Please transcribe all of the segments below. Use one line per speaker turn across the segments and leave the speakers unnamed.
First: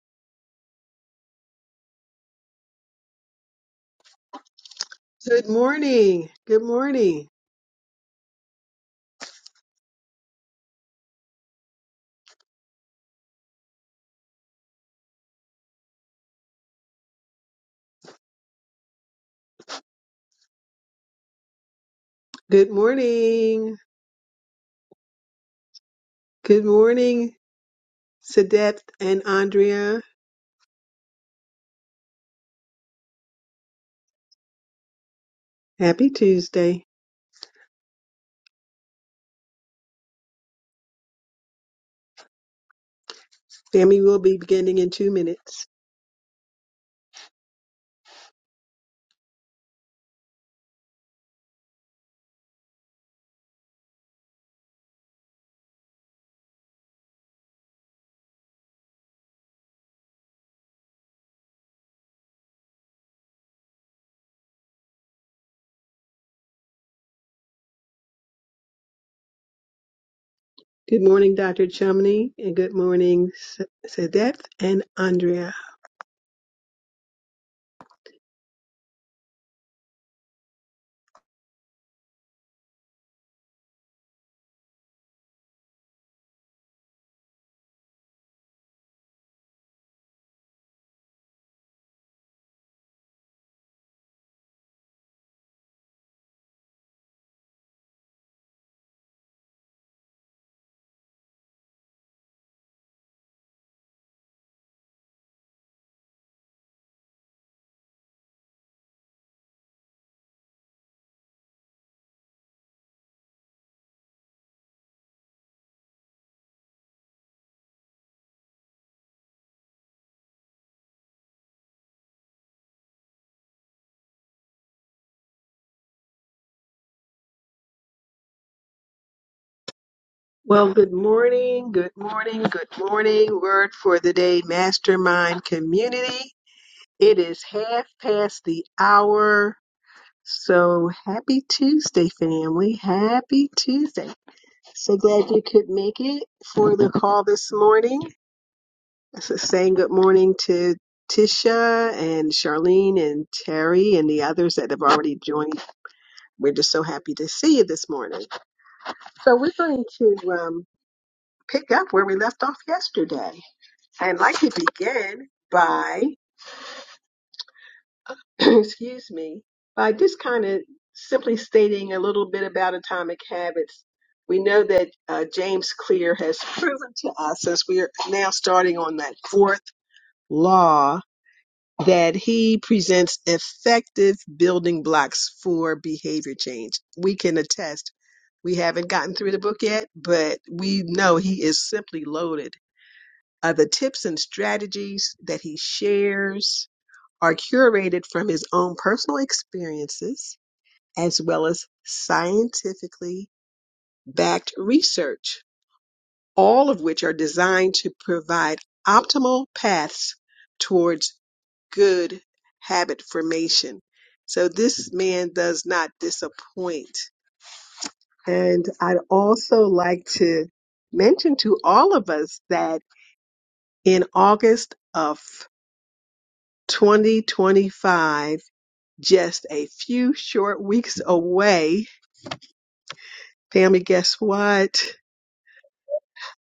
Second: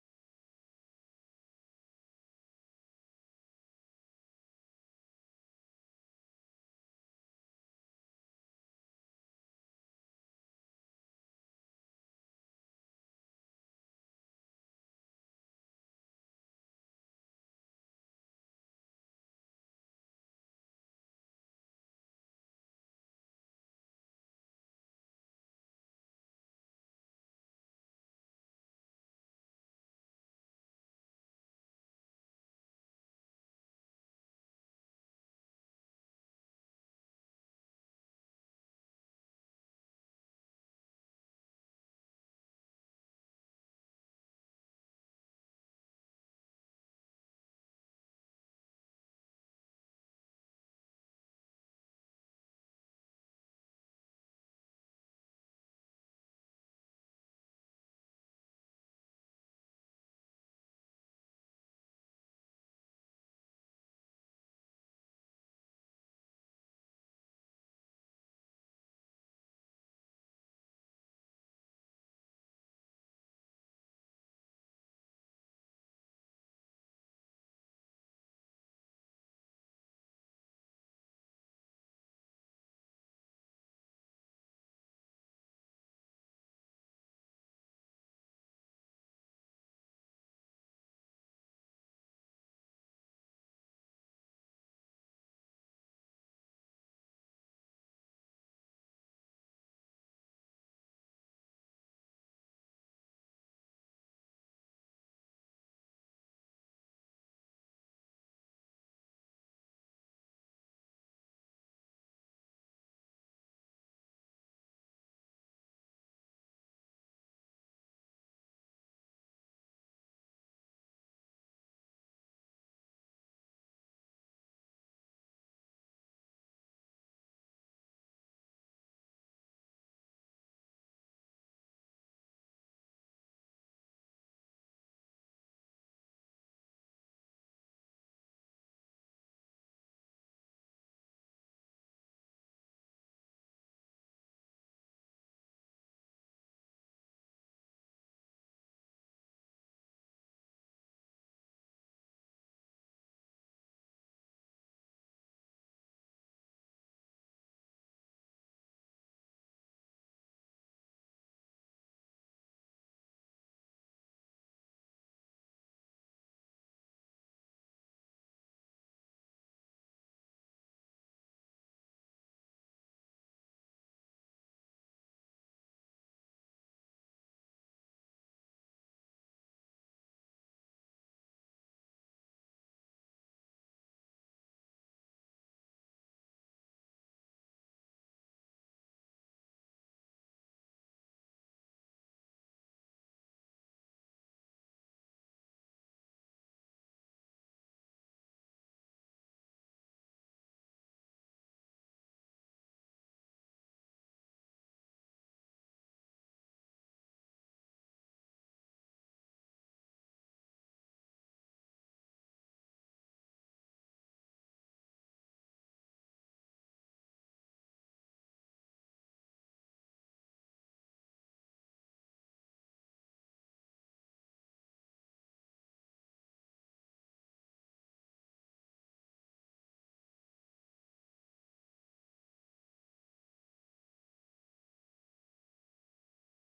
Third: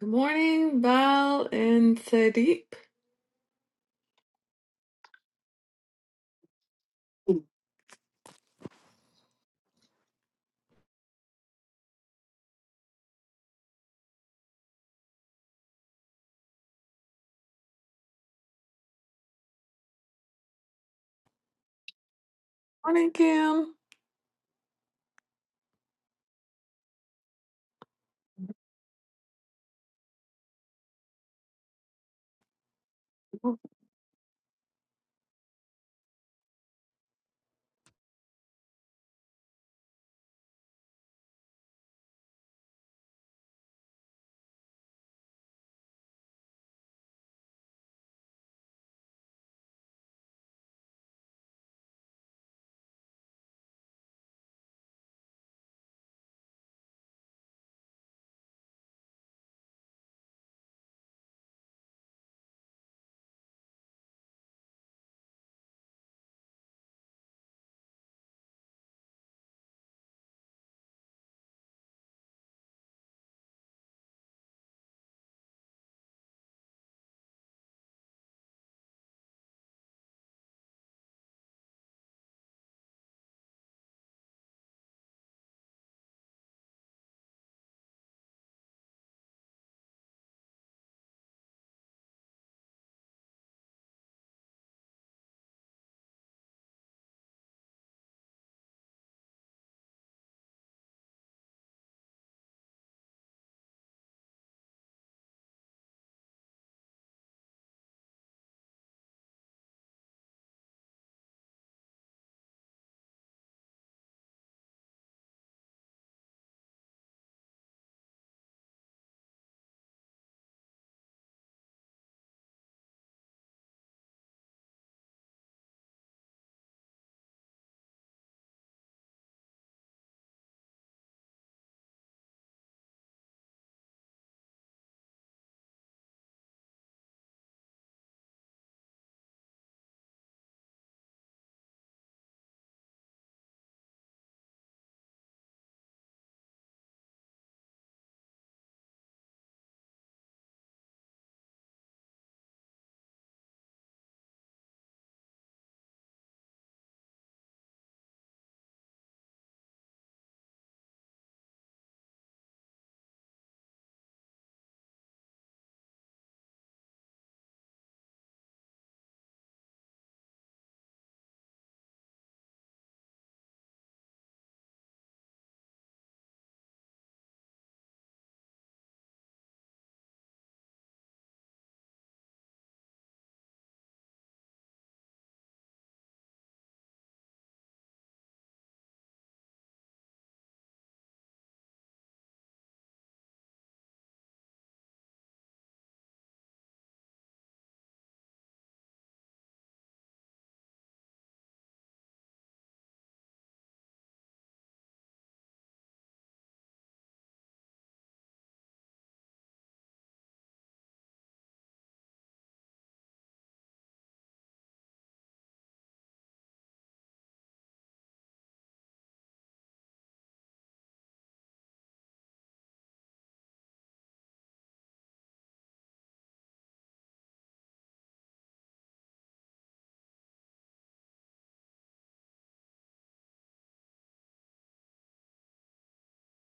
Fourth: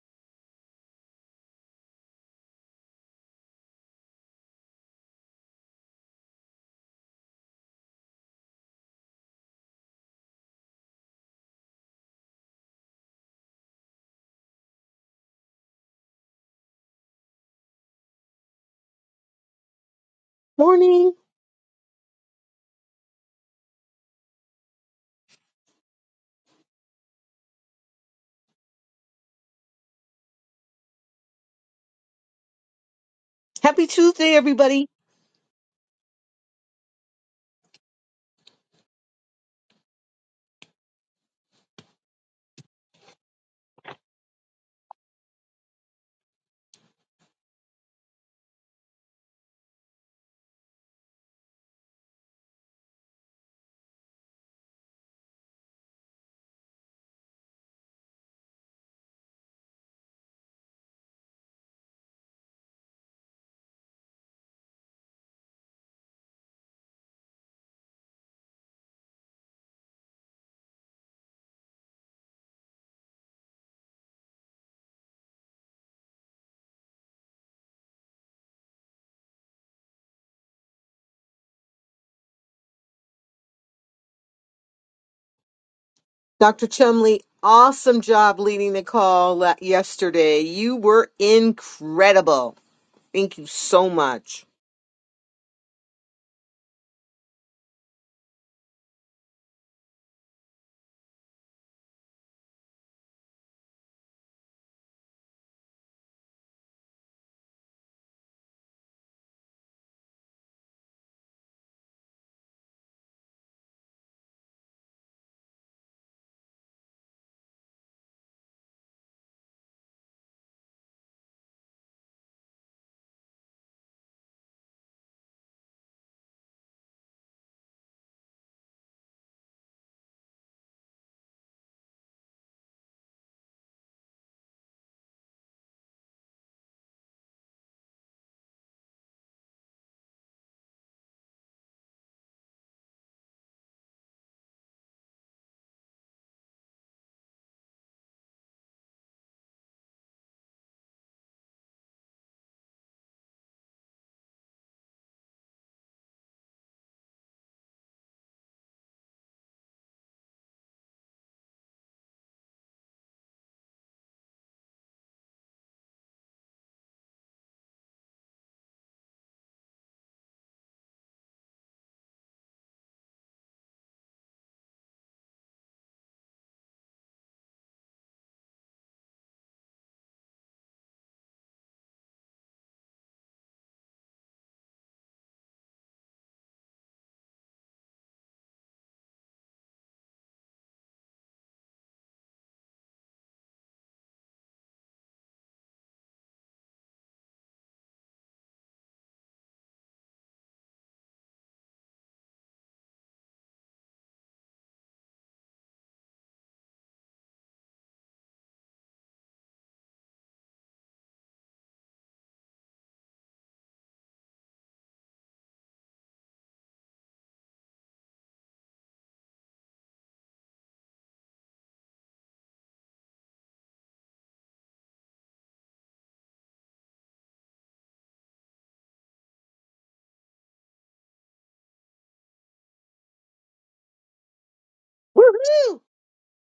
Good morning, Val and Sadiq.
Good morning. Good morning.
Morning.
Good
Morning, Kim.
morning. Good morning, Sadeth and Andrea.
Happy Tuesday, everybody.
Happy Tuesday. Family will be beginning in two minutes. Good morning, Dr. Chumney, and good morning, S- Sadeth and Andrea.
Dr. Chumley, awesome job leading the call la- yesterday. You were incredible. Thank you so much.
Well, good morning. Good morning. Good morning. Word for the day, Mastermind Community. It is half past the hour. So happy Tuesday, family. Happy Tuesday. So glad you could make it for the call this morning. So saying good morning to Tisha and Charlene and Terry and the others that have already joined. We're just so happy to see you this morning. So we're going to um, pick up where we left off yesterday. I'd like to begin by excuse me, by just kind of simply stating a little bit about atomic habits. We know that uh, James Clear has proven to us, as we are now starting on that fourth law, that he presents effective building blocks for behavior change. We can attest. We haven't gotten through the book yet, but we know he is simply loaded. Uh, the tips and strategies that he shares are curated from his own personal experiences as well as scientifically backed research, all of which are designed to provide optimal paths towards good habit formation. So this man does not disappoint. And I'd also like to mention to all of us that in August of 2025, just a few short weeks away. Family, guess what?
Woohoo!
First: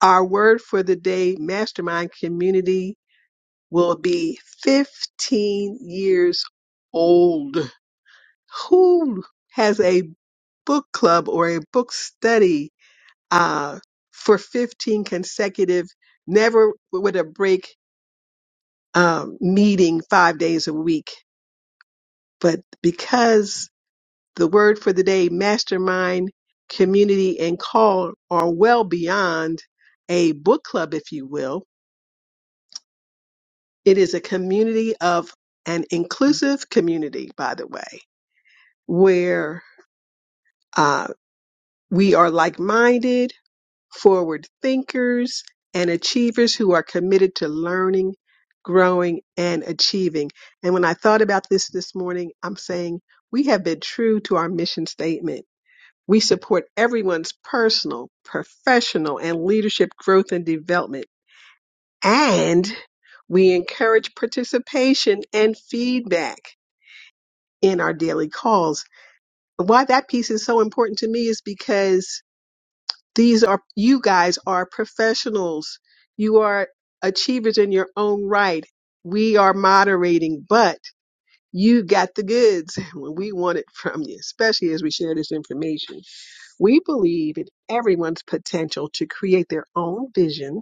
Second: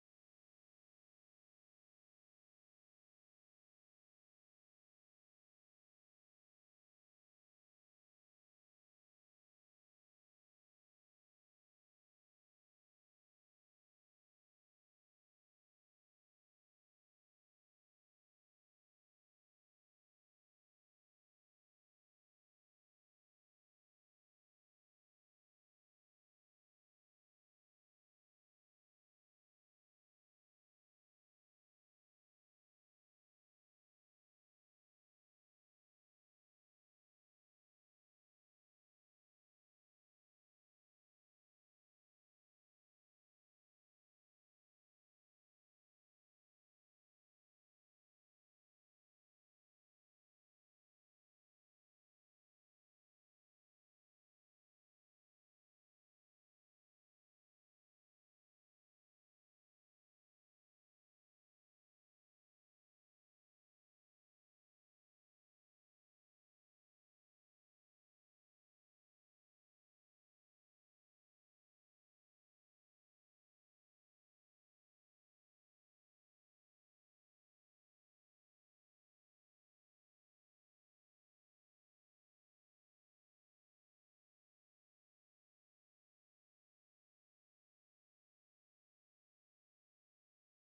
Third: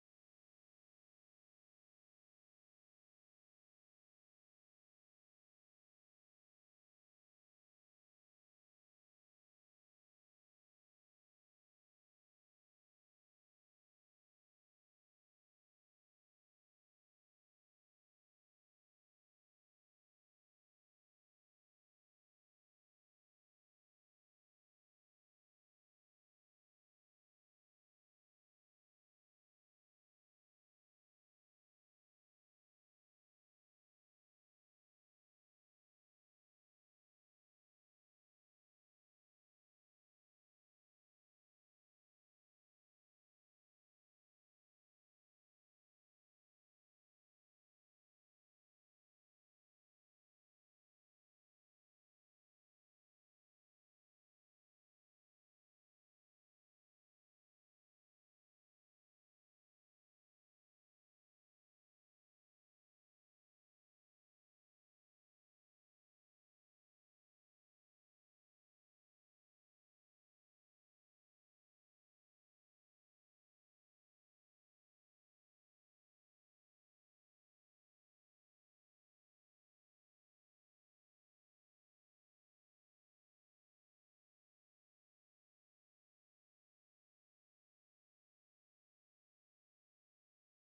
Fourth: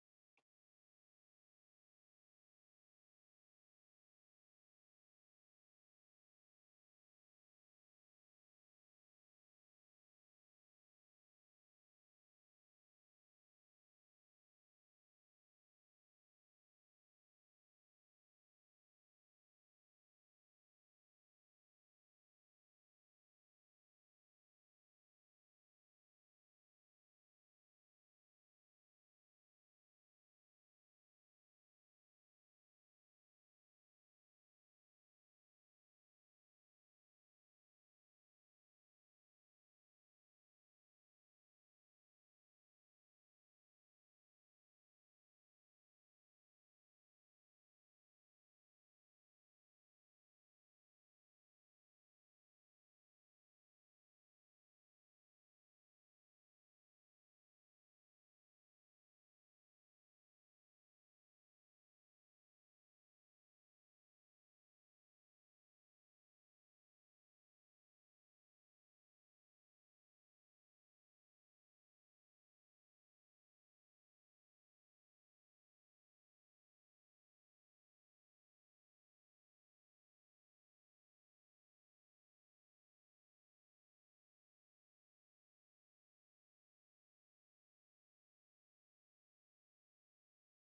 Our word for the day mastermind community will be 15 years old. Who has a book club or a book study uh, for 15 consecutive, never with a break um, meeting five days a week? But because The word for the day, mastermind, community, and call are well beyond a book club, if you will. It is a community of an inclusive community, by the way, where uh, we are like minded, forward thinkers, and achievers who are committed to learning, growing, and achieving. And when I thought about this this morning, I'm saying we have been true to our mission statement We support everyone's personal, professional, and leadership growth and development. And we encourage participation and feedback in our daily calls. Why that piece is so important to me is because these are, you guys are professionals. You are achievers in your own right. We are moderating, but You got the goods when we want it from you, especially as we share this information. We believe in everyone's potential to create their own vision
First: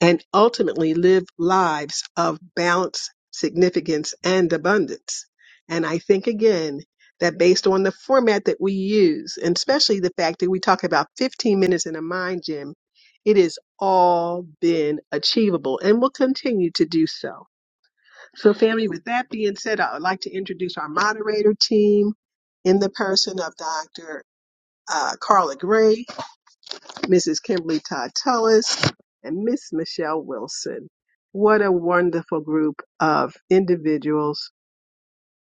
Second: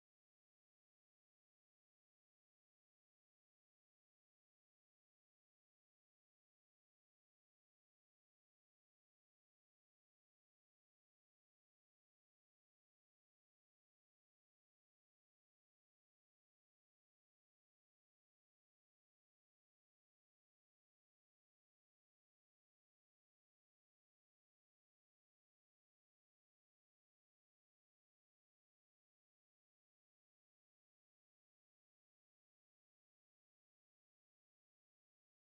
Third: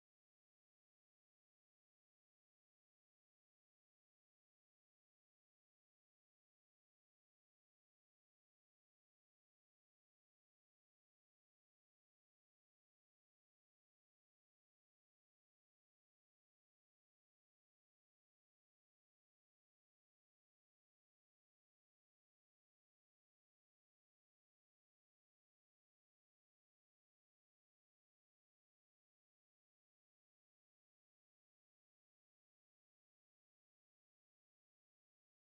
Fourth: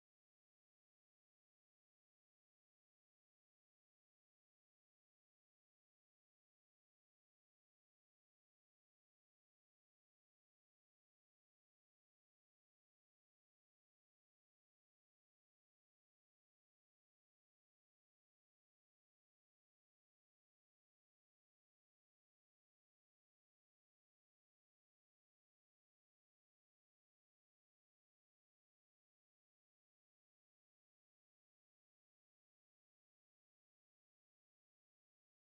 and ultimately live lives of balance, significance, and abundance. And I think again that based on the format that we use, and especially the fact that we talk about 15 minutes in a mind gym, it has all been achievable and will continue to do so. So, family, with that being said, I would like to introduce our moderator team in the person of Dr. Uh, Carla Gray, Mrs. Kimberly Todd Tullis, and Miss Michelle Wilson. What a wonderful group of individuals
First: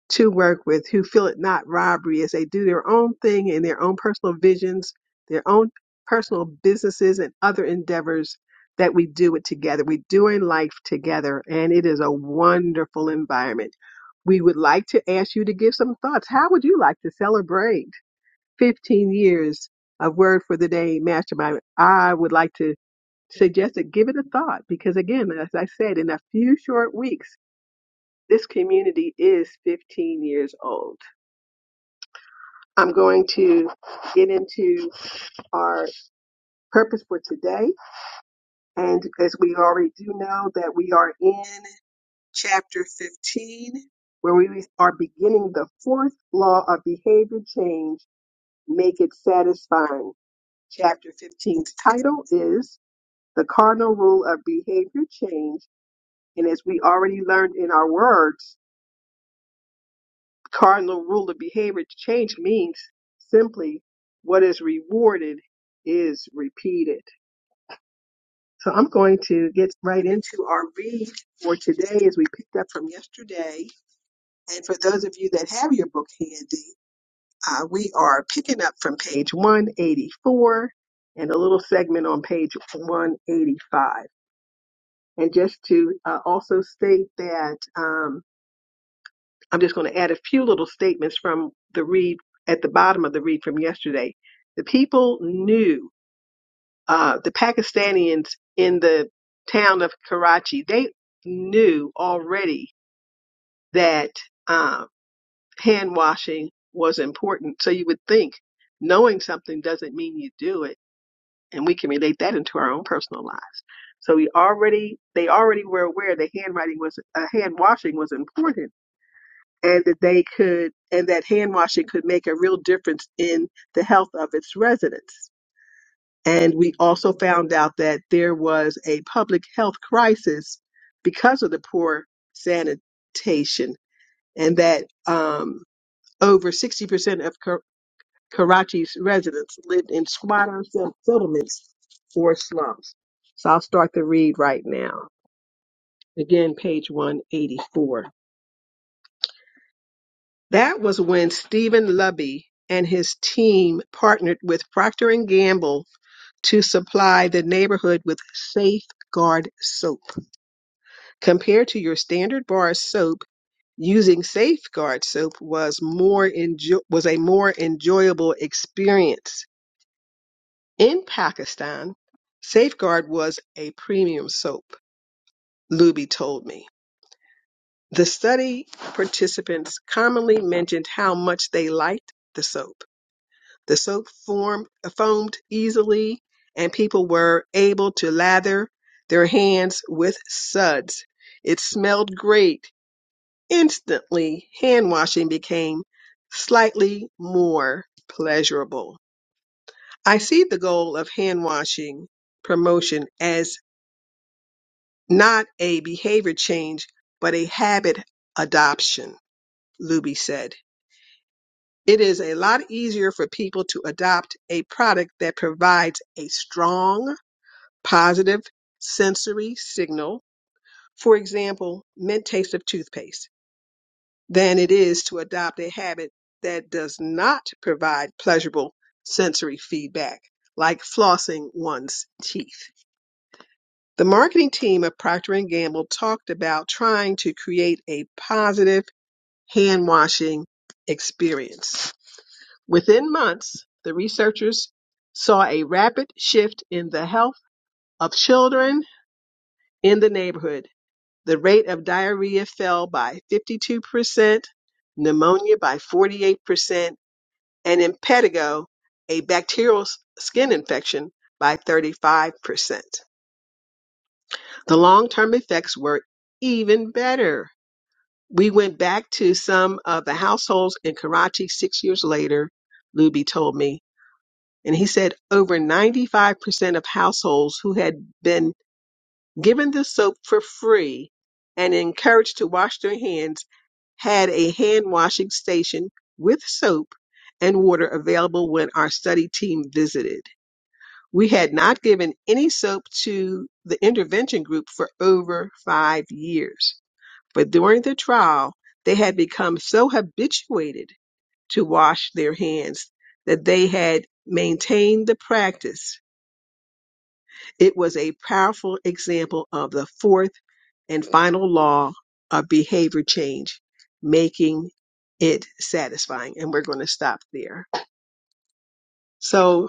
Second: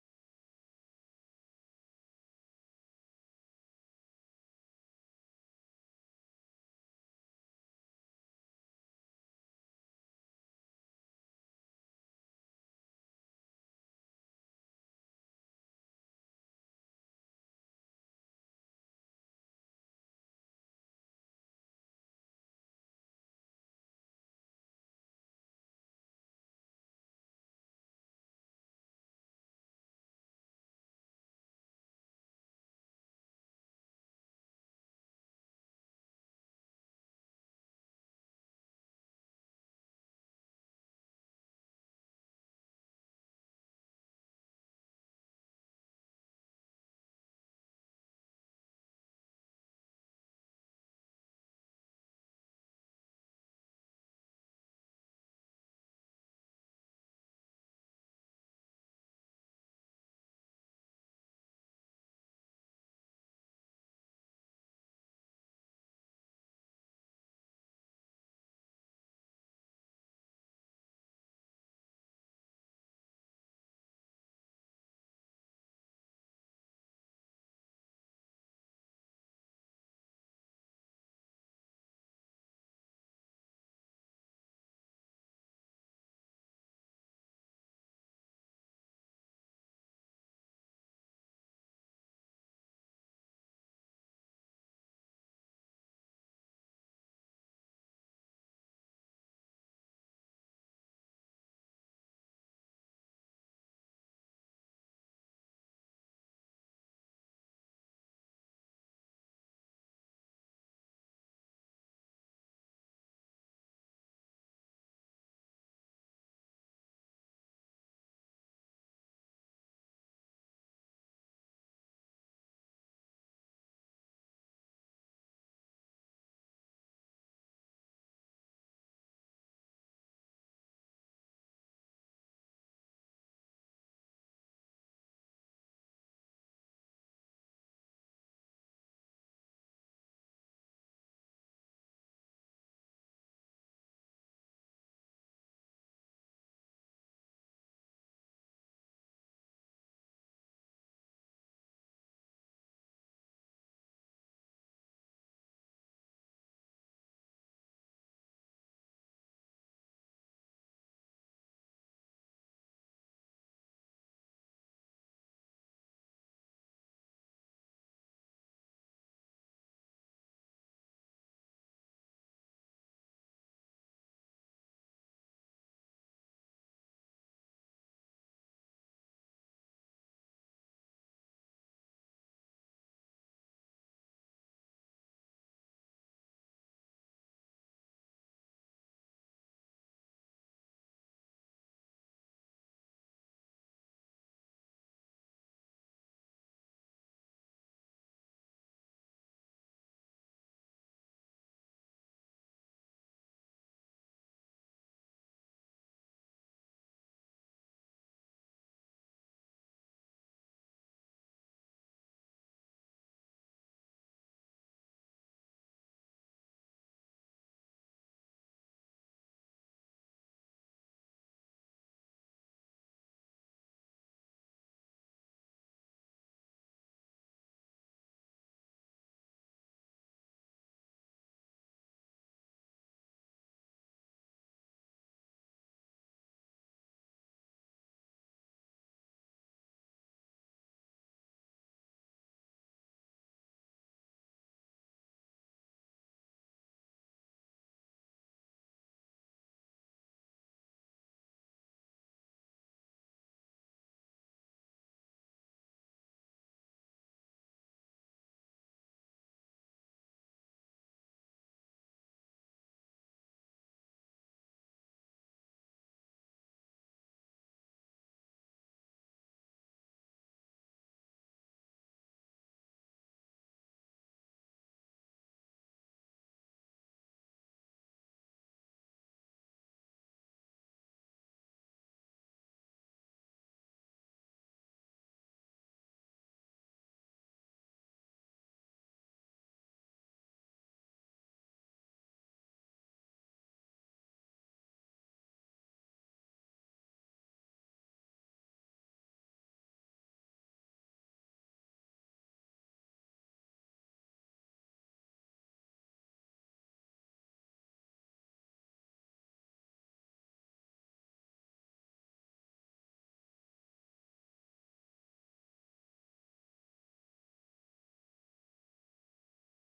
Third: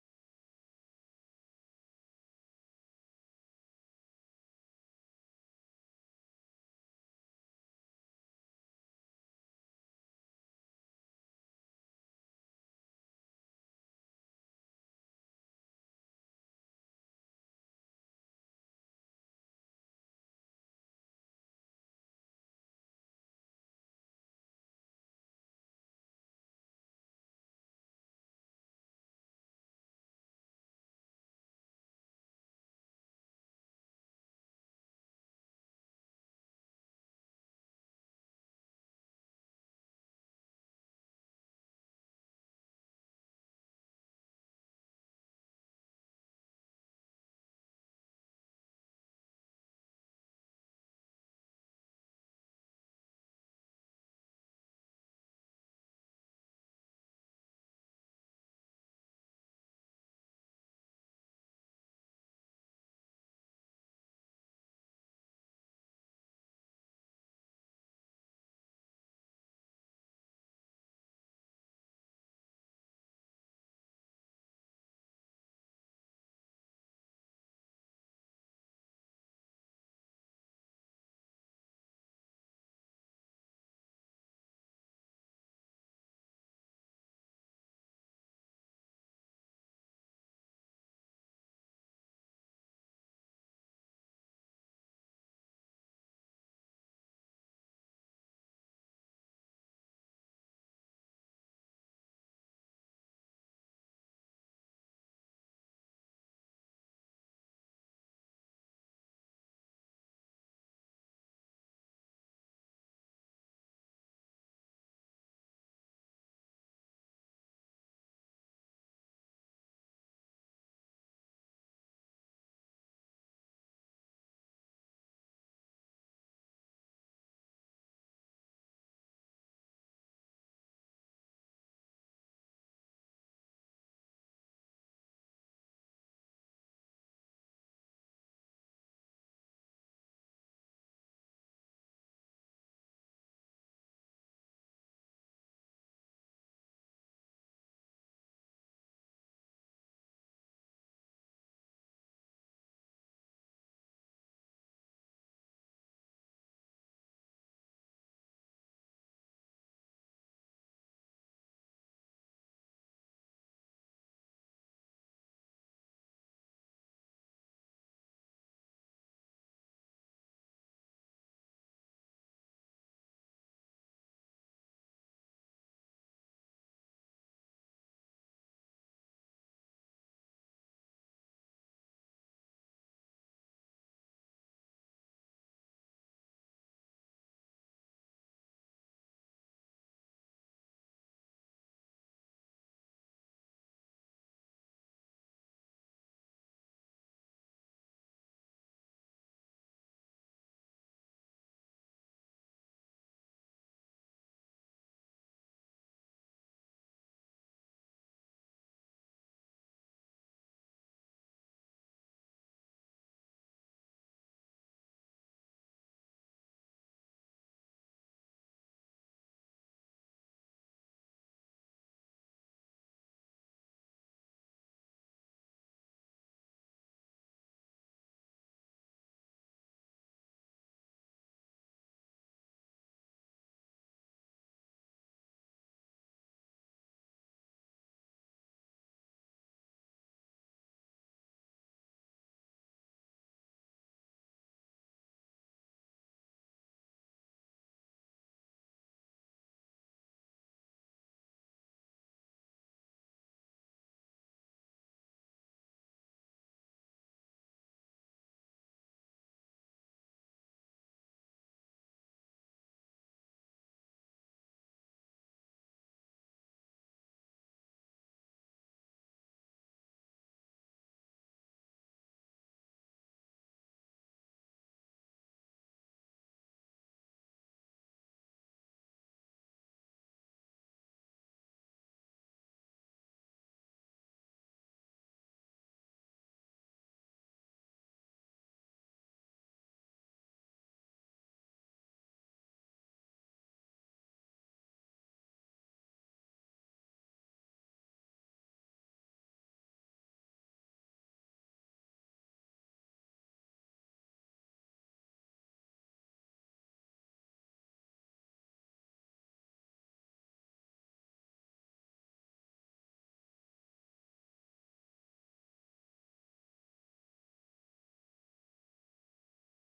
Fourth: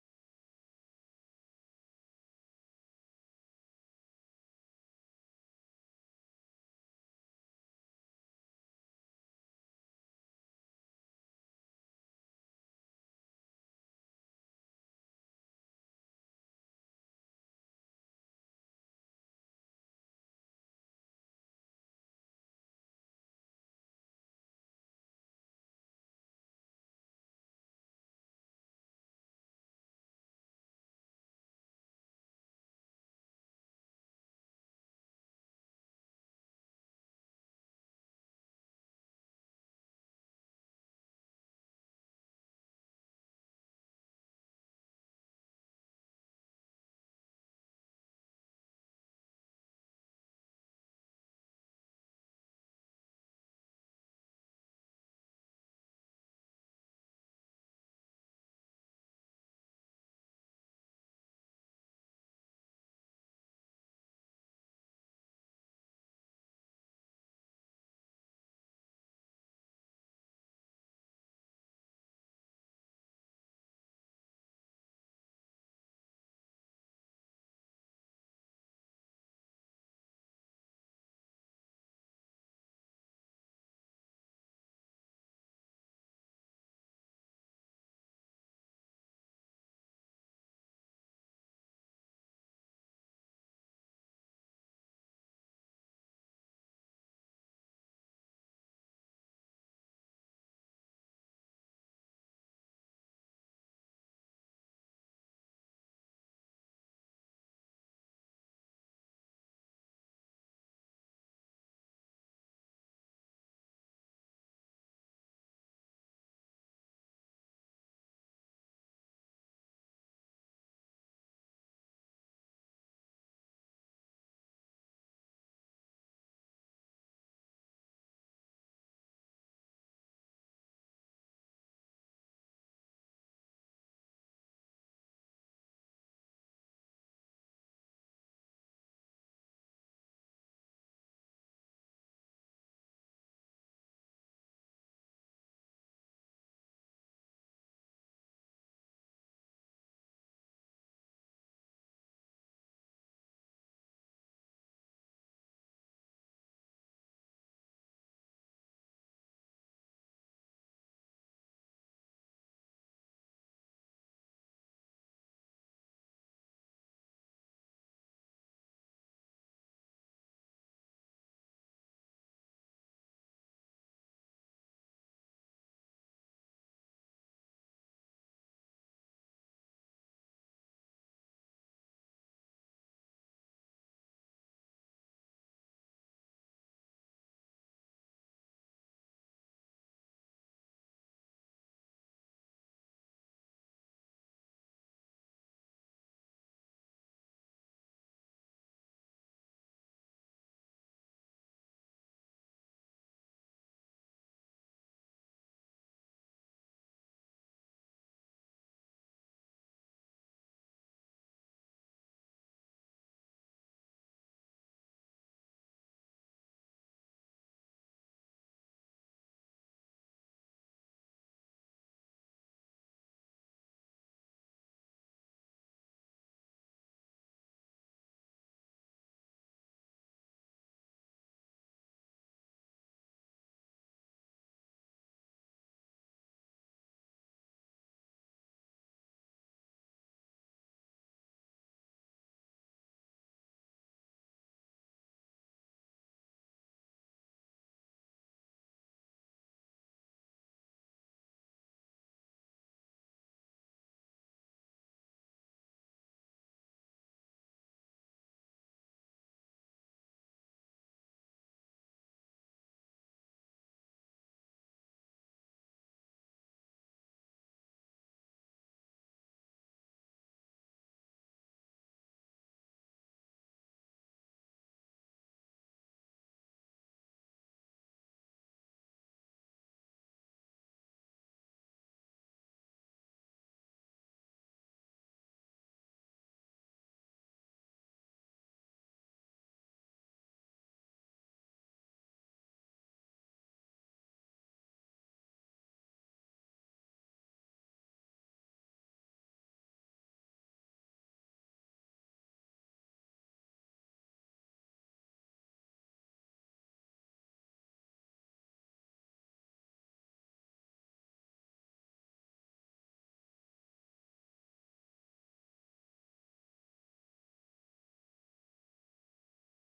to work with who feel it not robbery as they do their own thing and their own personal visions, their own personal businesses and other endeavors that we do it together. We're doing life together and it is a wonderful environment. We would like to ask you to give some thoughts. How would you like to celebrate 15 years of Word for the Day Mastermind? I would like to suggest that give it a thought because again, as I said, in a few short weeks, this community is 15 years old. I'm going to get into our purpose for today. And as we already do know, that we are in chapter 15, where we are beginning the fourth law of behavior change make it satisfying. Chapter 15's title is The Cardinal Rule of Behavior Change. And as we already learned in our words, cardinal rule of behavior change means simply what is rewarded is repeated. So I'm going to get right into our read for today as we picked up from yesterday. And for those of you that have your book handy, uh, we are picking up from page 184 and a little segment on page 185. And just to uh, also state that um, I'm just going to add a few little statements from the read at the bottom of the read from yesterday. The people knew uh, the Pakistanians in the town of Karachi, they knew already that uh, hand washing was important. So you would think knowing something doesn't mean you do it. And we can relate that into our own personal lives. So we already, they already were aware that handwriting was, uh, hand washing was important and that they could, and that hand washing could make a real difference in the health of its residents. And we also found out that there was a public health crisis because of the poor sanitation, and that um, over 60% of Kar- Karachi's residents lived in squatter sett- settlements or slums. So I'll start the read right now. Again, page 184. That was when Stephen Lubby and his team partnered with Procter& and Gamble to supply the neighborhood with Safeguard soap. compared to your standard bar soap using safeguard soap was more enjo- was a more enjoyable experience in pakistan safeguard was a premium soap luby told me the study participants commonly mentioned how much they liked the soap the soap formed, foamed easily and people were able to lather their hands with suds it smelled great Instantly, hand washing became slightly more pleasurable. I see the goal of hand washing promotion as not a behavior change, but a habit adoption, Luby said. It is a lot easier for people to adopt a product that provides a strong, positive sensory signal. For example, mint taste of toothpaste than it is to adopt a habit that does not provide pleasurable sensory feedback, like flossing one's teeth. The marketing team of Procter& Gamble talked about trying to create a positive hand washing experience. Within months, the researchers saw a rapid shift in the health of children in the neighborhood. The rate of diarrhea fell by 52%, pneumonia by 48%, and in Pedigo, a bacterial s- skin infection by 35%. The long term effects were even better. We went back to some of the households in Karachi six years later, Luby told me, and he said over 95% of households who had been given the soap for free and encouraged to wash their hands had a hand washing station with soap and water available when our study team visited. We had not given any soap to the intervention group for over five years. But during the trial, they had become so habituated to wash their hands that they had maintained the practice. It was a powerful example of the fourth and final law of behavior change, making it satisfying. And we're going to stop there. So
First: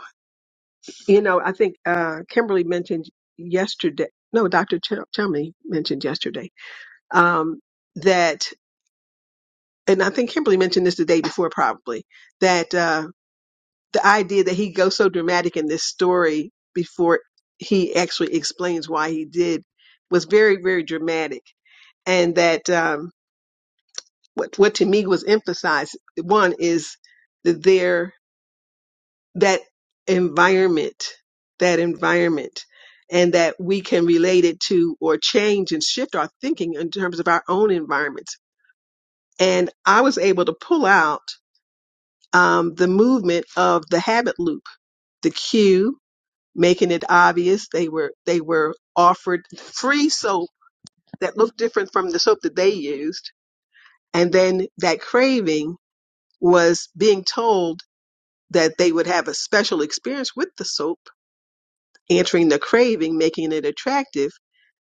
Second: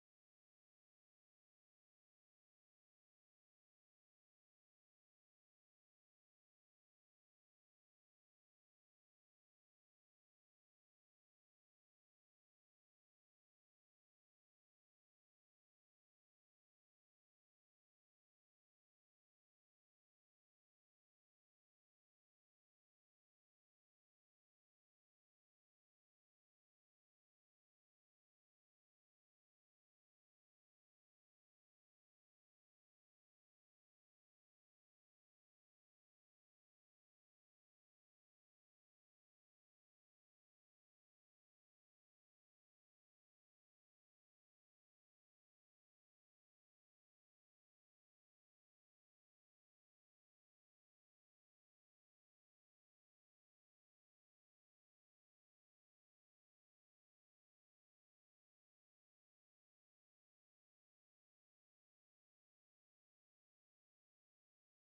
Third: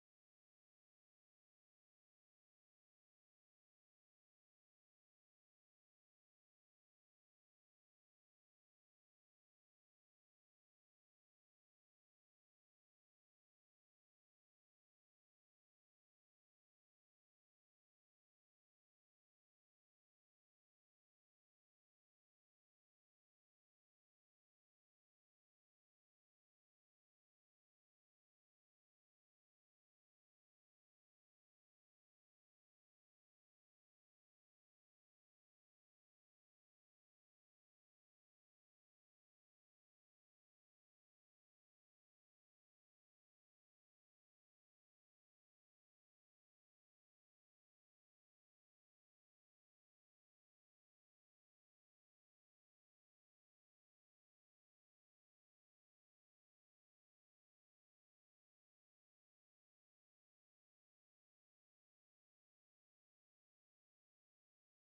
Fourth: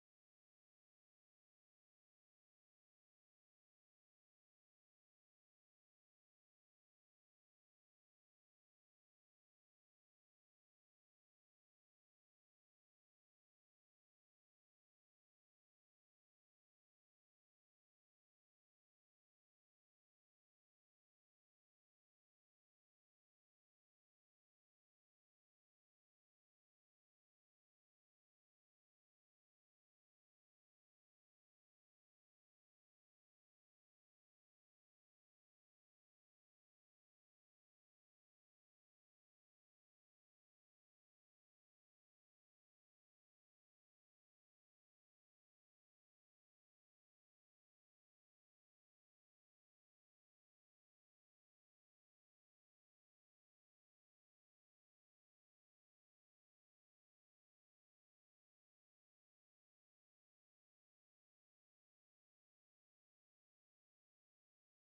You know, I think uh, Kimberly mentioned yesterday. No, Dr. Ch- Chumley mentioned yesterday um, that, and I think Kimberly mentioned this the day before, probably that uh, the idea that he goes so dramatic in this story before he actually explains why he did was very, very dramatic, and that um, what what to me was emphasized. One is that there. that environment, that environment, and that we can relate it to or change and shift our thinking in terms of our own environments. And I was able to pull out um, the movement of the habit loop, the cue, making it obvious. They were they were offered free soap that looked different from the soap that they used, and then that craving was being told that they would have a special experience with the soap answering the craving, making it attractive,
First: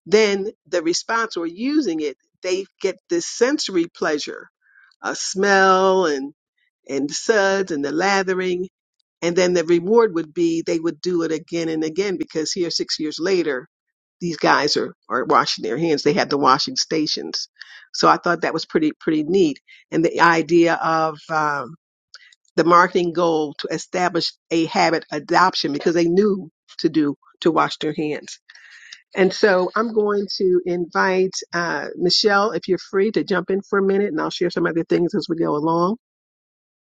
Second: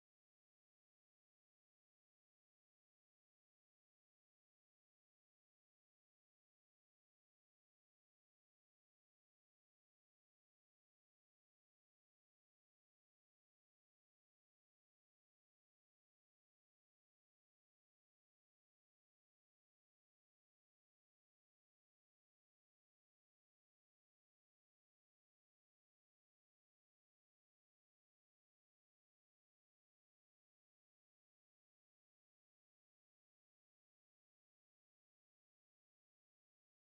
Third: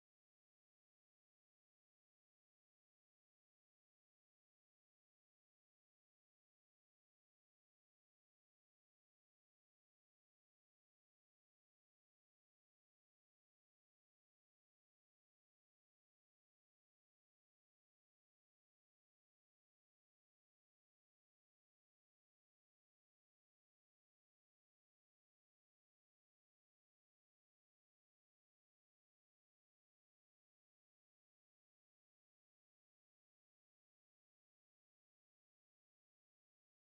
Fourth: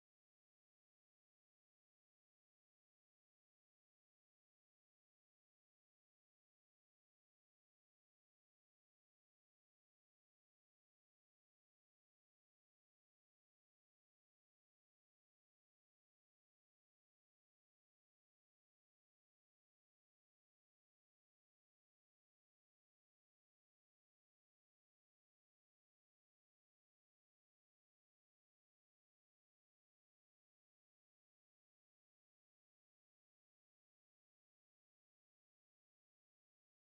then the response or using it, they get this sensory pleasure, a smell and and suds and the lathering, and then the reward would be they would do it again and again because here six years later, these guys are are washing their hands. They had the washing stations, so I thought that was pretty pretty neat. And the idea of um, the marketing goal to establish a habit adoption because they knew to do to wash their hands. And so I'm going to invite uh, Michelle, if you're free, to jump in for a minute, and I'll share some other things as we go along.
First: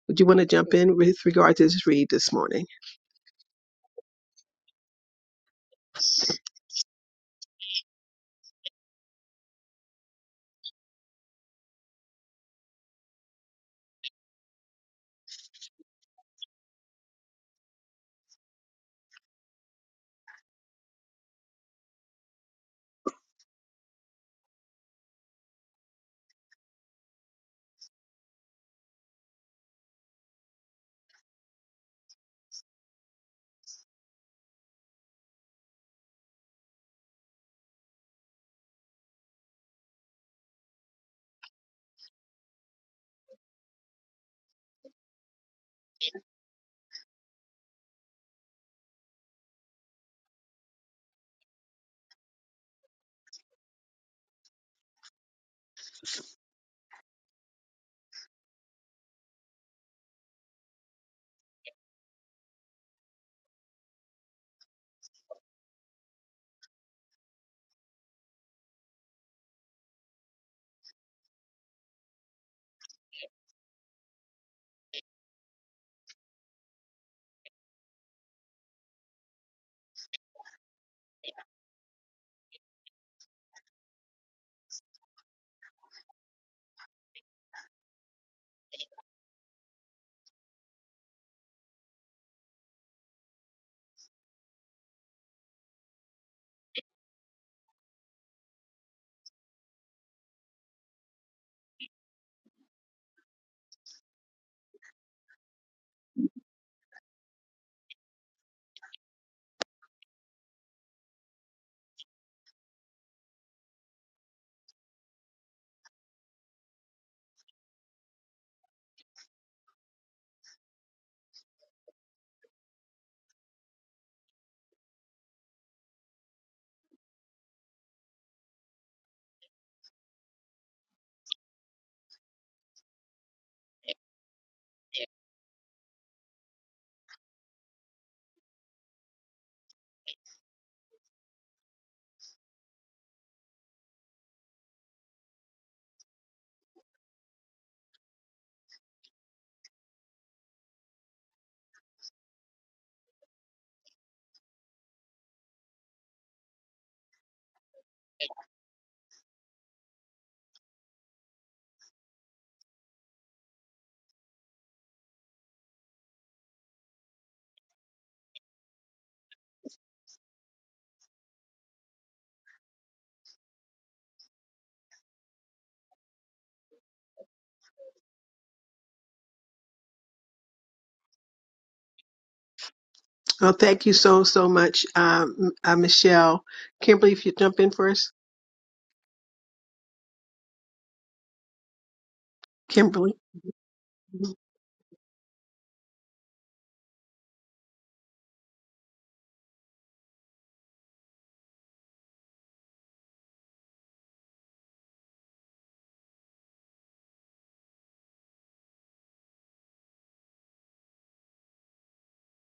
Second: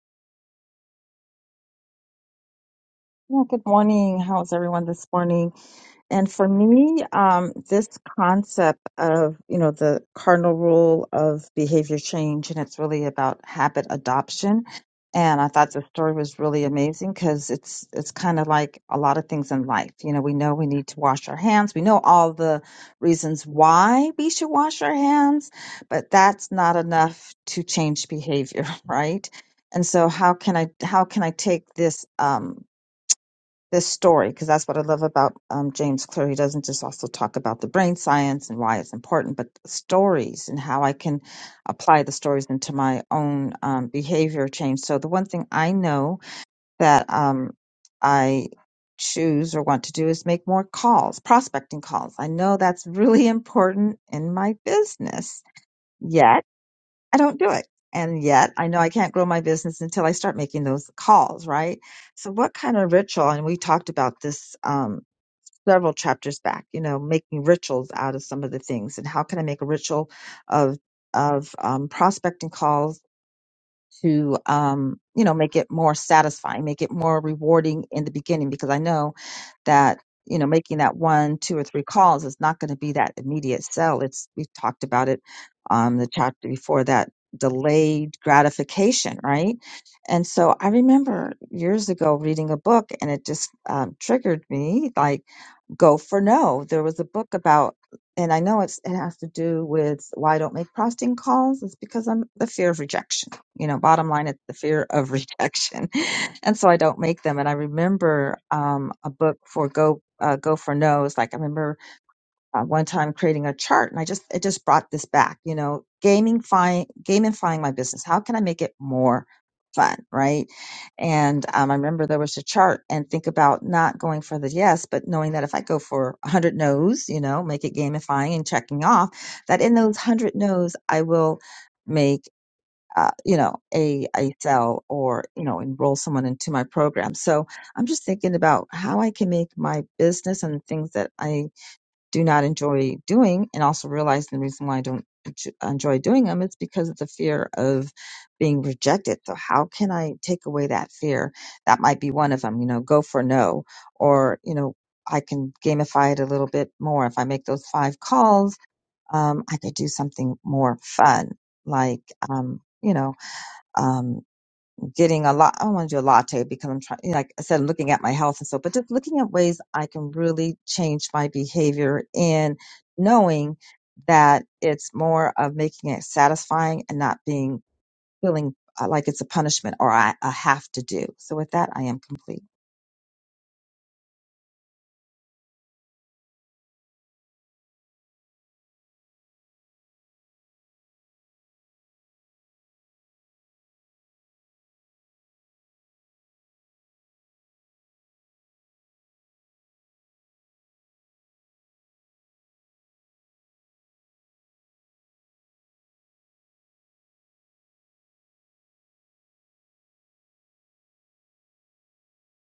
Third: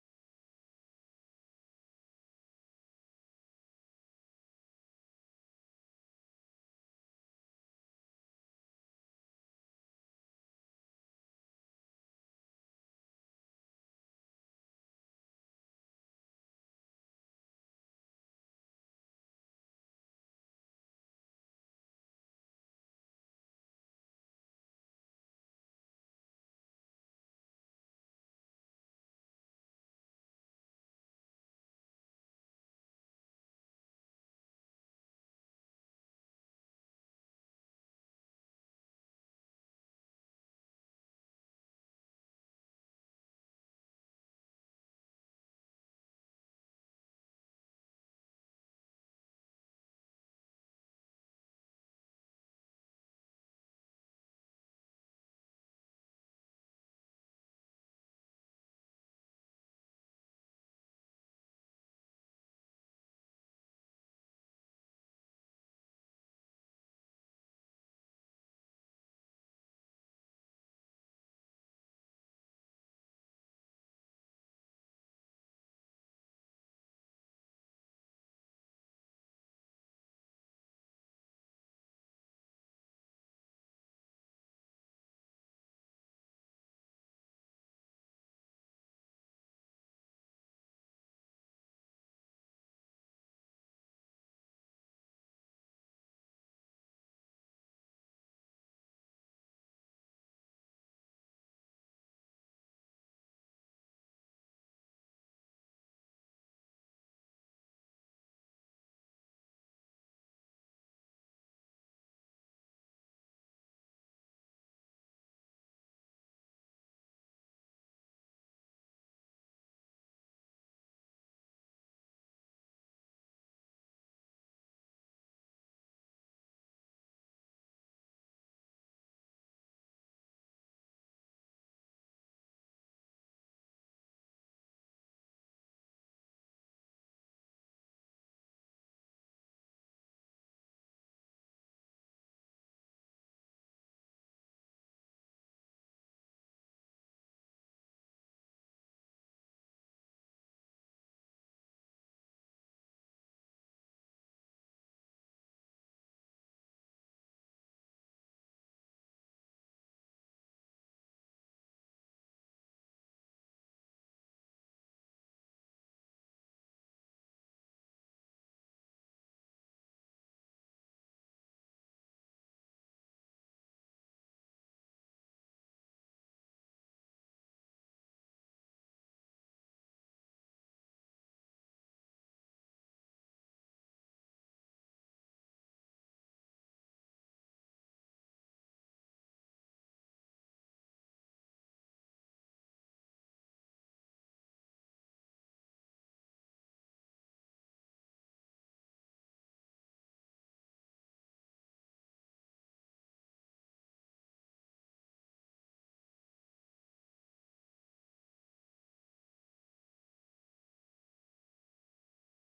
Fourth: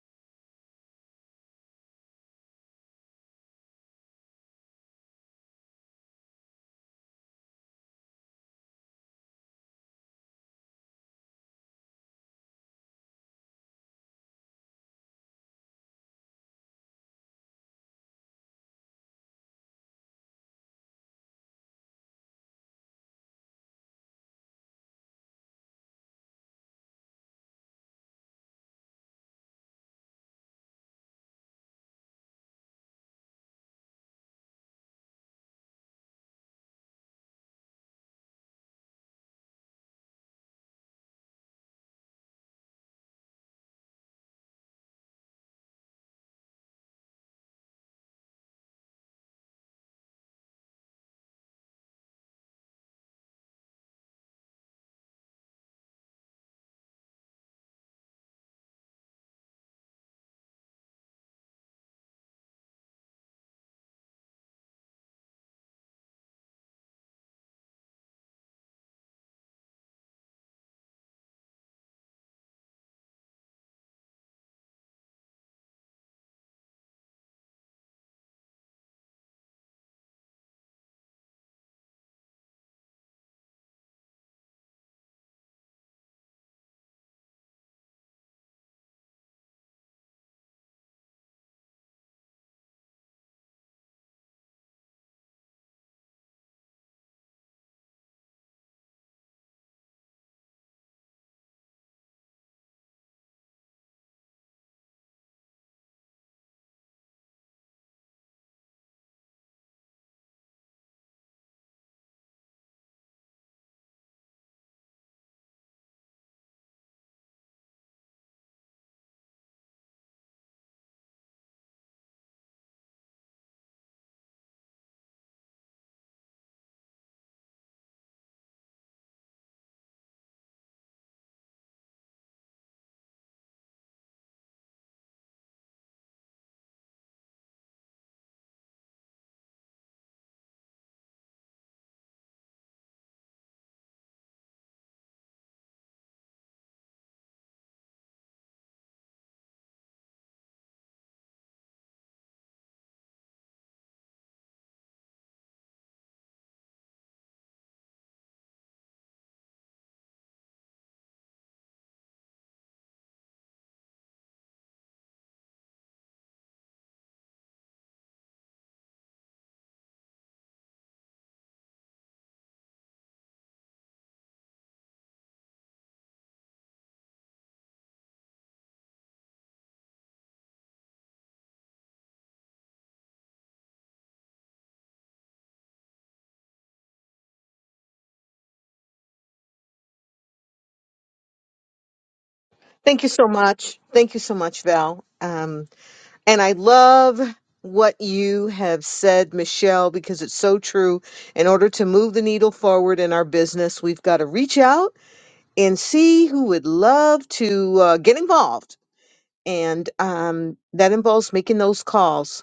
Would you want to jump in with regard to this read this morning?
Yeah, good morning. How's everyone this morning? And for me, um, this concept of, you know, the cardinal rule of behavior change, and it's really about habit adoption. And I thought the story was really amazing because it's it's kind of like a lot of things in life. You know, we know we need to wash our hands. We know all the reasons why we should wash our hands, but that's not enough to change behavior, right? And so how can I how can I take this um, this story because that's what I love about um, James Clear. He doesn't just also talk about the brain science and why it's important, but stories and how I can apply the stories into my own um, behavior change. So the one thing I know that um, I choose or want to do is make more calls, prospecting calls. I know that's really important in my business. Yet I don't do it. And yet I know I can't grow my business until I start making those calls, right? So what kind of ritual? And we talked about this um, several chapters back, you know, making rituals out of some of the things and how can I make a ritual of of um, prospecting calls to um, you know make it more satisfying make it more rewarding in the beginning because i know that you know making that one two or three calls is not going to be that immediate sell it's we talked about it on the chapter before that delayed gratification right and so i remember years ago reading a book and it just um, triggered me like Go for No. There was a book about, and I know it's, it has to do with why I don't make prosting calls. It's because I'm the fear of rejection. You know, bottom line, it's the fear of rejection. and so I don't make them. And I remember um, a book for Go, uh, Go for No. It's like, I remember uh, one time creating a chart and I just it just brought this back, you know, gamifying gamifying my business. How can I make it more fun, right? And um, I remember there was a chart and think about not going for the yes, but knowing that if I go for 100 no's, you know, make it gamifying and checking off that in those 100 no's I will make uh, you know, a a sell or you know enroll someone into my program. So I'm just thinking about how I can make my business and the things that I do not enjoy doing and also realize the reason why I don't enj- enjoy doing them it's because of the fear of being rejected so how can I take away that fear that might be one of them you know go for no or you know I can gamify it a little bit more if I make those five calls um, I could do something more fun like um, you know um, getting a lot. I want to do a latte because I'm trying, like I said, I'm looking at my health and so, but just looking at ways I can really change my behavior and knowing that it's more of making it satisfying and not being feeling uh, like it's a punishment or I, I have to do. So with that, I am complete.
Well, thank you so so much, um, uh, Michelle. Kimberly, if you jump in for us,
Thank
Kimberly.
you so much. Thank you
Mm-hmm.
so much, Val. Um, and I love what you have said, Michelle, because it's so true. In order to move the needle forward in our business, we've got to reach out and see who would love to uh, get involved. And um, that involves making those calls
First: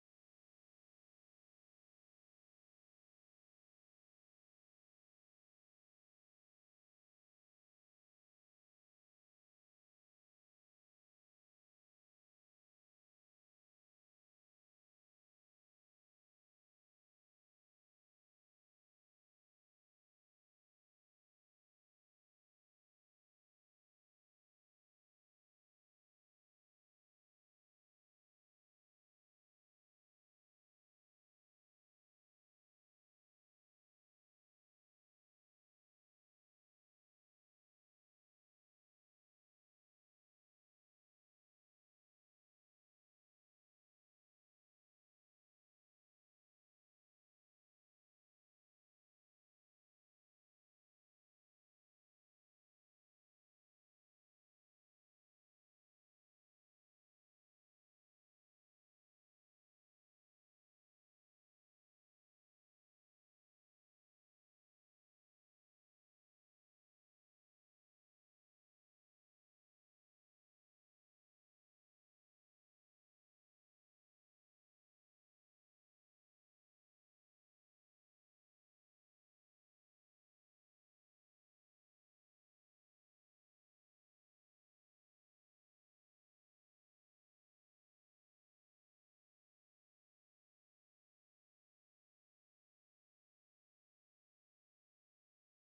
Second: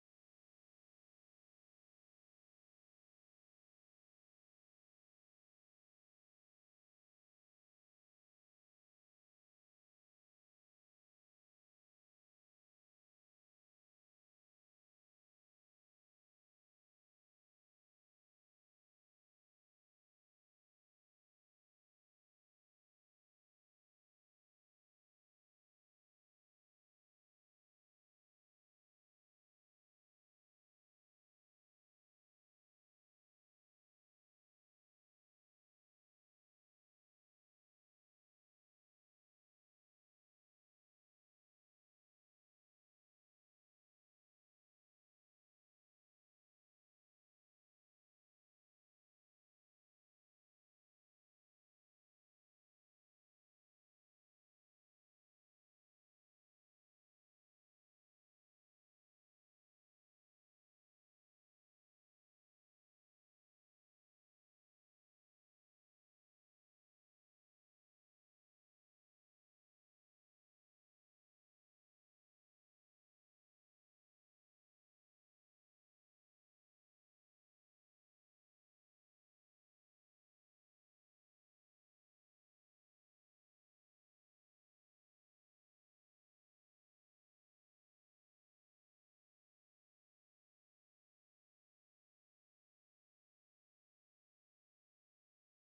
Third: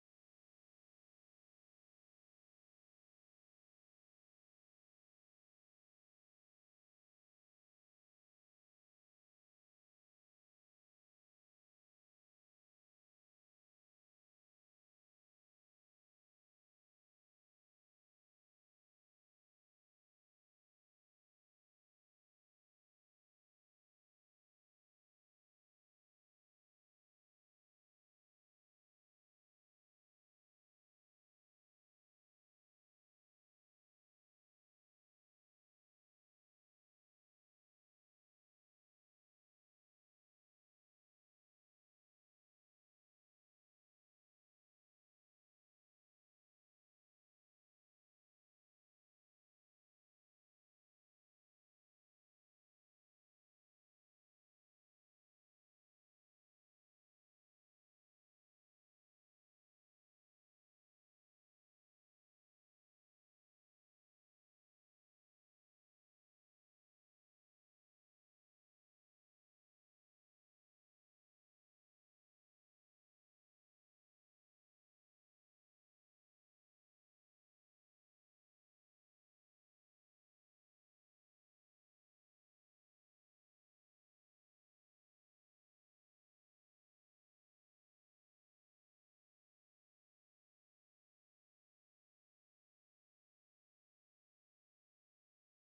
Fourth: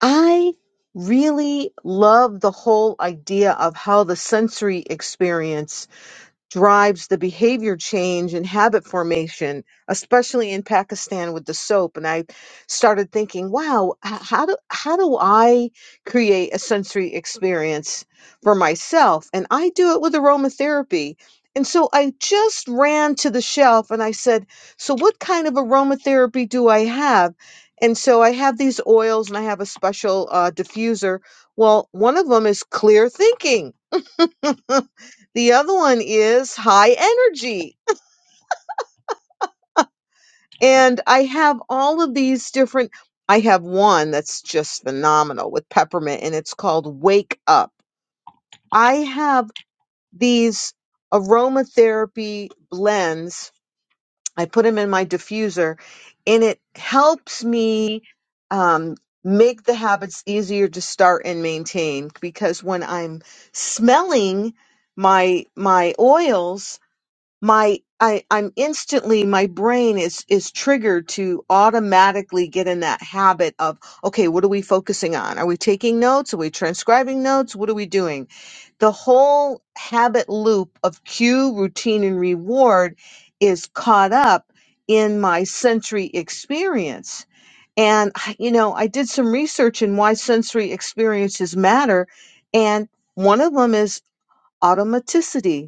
I really love the whole idea of how the sensory experience drives the behavior change and habit formation, especially in Pakistan with the soap. And I started thinking, wow, h- how do how do I create a sensory experience for myself? And I do it with aromatherapy. And so I just ran to the shelf and I said, so what kind of aromatherapy do I have? And so I have these oils and I have a special uh, diffuser. Well, one of them is clear thinking. The other one is high energy. And I have all of these different, I have one that's just phenomenal with peppermint and it's called Wake Up. I have these aromatherapy blends. I put them in my diffuser and it helps me um, make the habits easier to start and maintain because when I'm smelling my my oils my I, I'm instantly my brain is is triggered to automatically get in that habit of okay, what are we focusing on? Are we taking notes? Are we transcribing notes? What are we doing? The whole habit loop of cue, routine, and reward is caught up in my sensory experience. And I- you know, I did some research in why sensory experiences matter, and one of them is automaticity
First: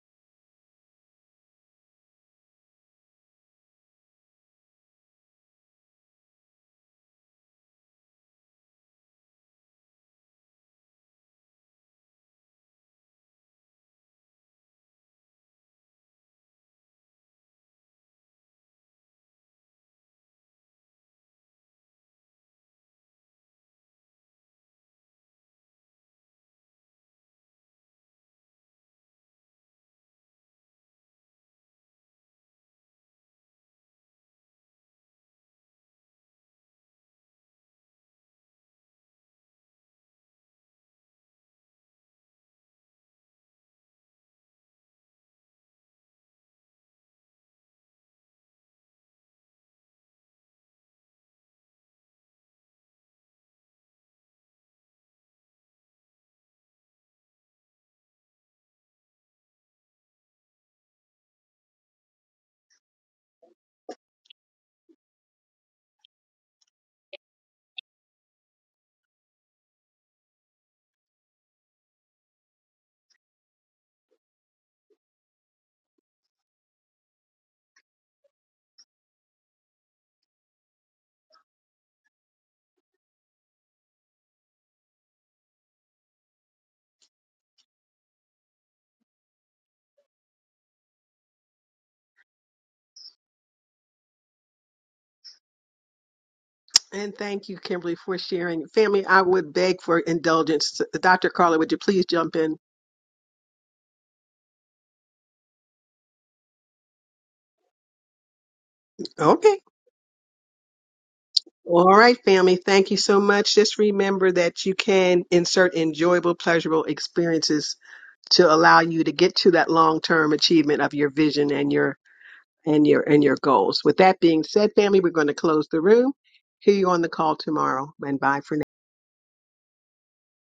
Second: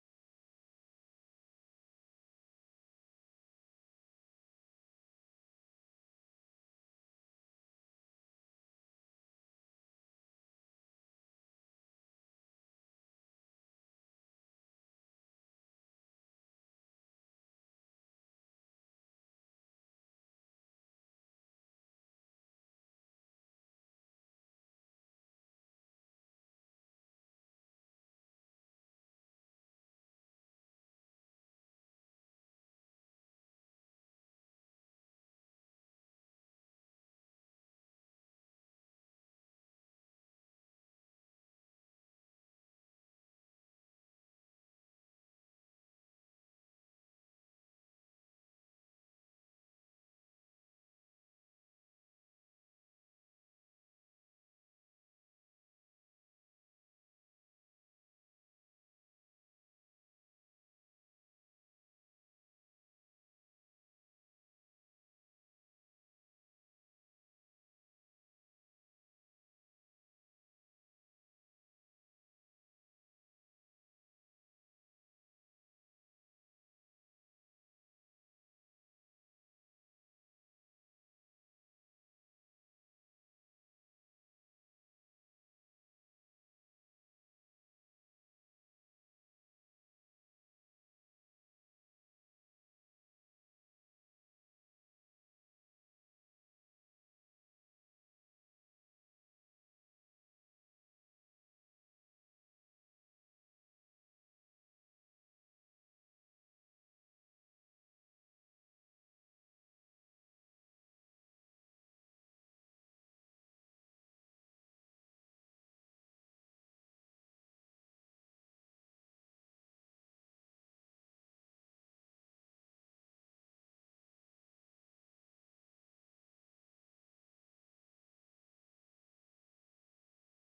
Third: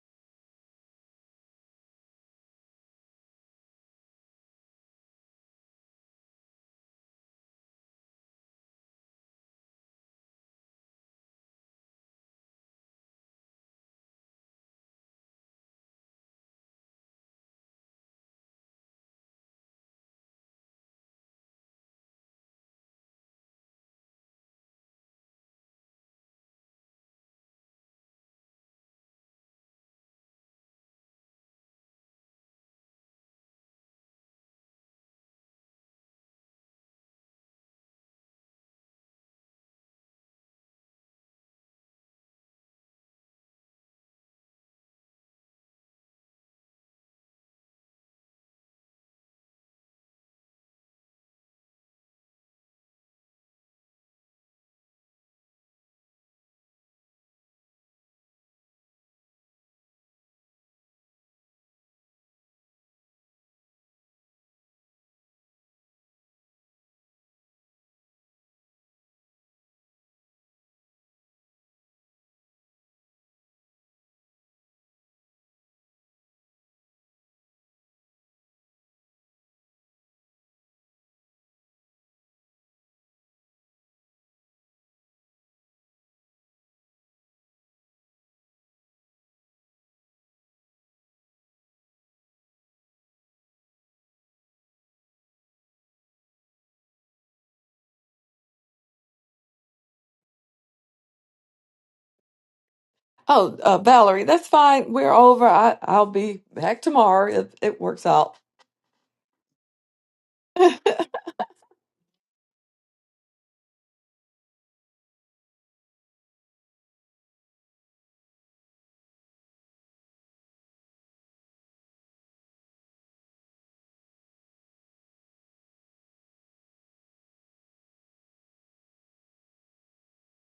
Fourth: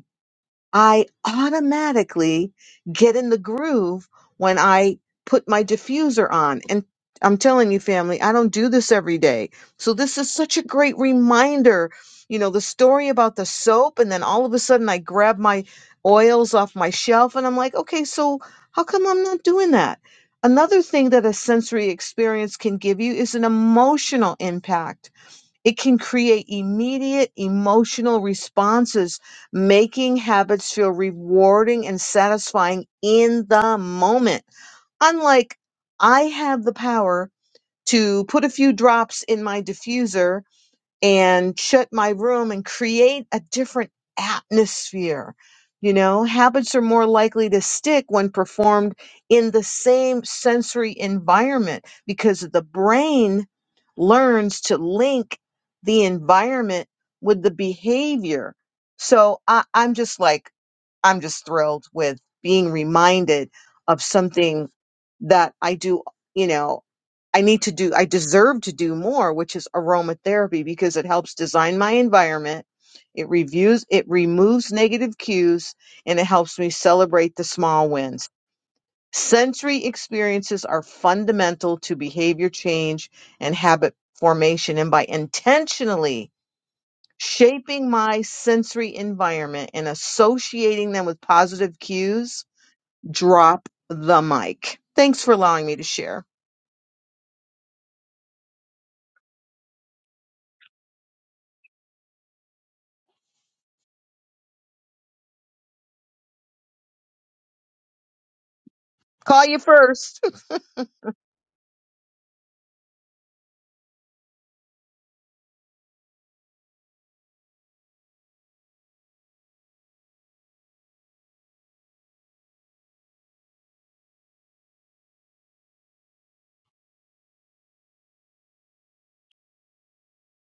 I automatically get in the groove when I put my diffuser on. And I'm telling you, family, I don't do this every day. So this is such a great reminder. You know, the story about the soap, and then all of a sudden I grab my oils off my shelf and I'm like, okay, so how come I'm not doing that? Another thing that a sensory experience can give you is an emotional impact it can create immediate emotional responses, making habits feel rewarding and satisfying in the moment. Unlike I have the power to put a few drops in my diffuser and shut my room and create a different atmosphere. You know, habits are more likely to stick when performed in the same sensory environment because the brain learns to link the environment with the behavior. So I, I'm just like, I'm just thrilled with being reminded of something that I do, you know, I need to do, I deserve to do more, which is aromatherapy because it helps design my environment. It reviews, it removes negative cues and it helps me celebrate the small wins. Sensory experiences are fundamental to behavior change and habit formation. And by intentionally Shaping my sensory environment and associating them with positive cues. Drop the mic. Thanks for allowing me to share.
And thank you, Kimberly, for sharing. Family, I would beg for indulgence. Dr. Carla, would you please jump in?
Oh, uh, Valerie, that's fine. We're over. I, I'll be back tomorrow if it works out.
Call you
Okay.
first.
All right, family. Thank you so much. Just remember that you can insert enjoyable, pleasurable experiences to allow you to get to that long term achievement of your vision and your and your and your goals. With that being said, family, we're going to close the room. Hear you on the call tomorrow and bye for now.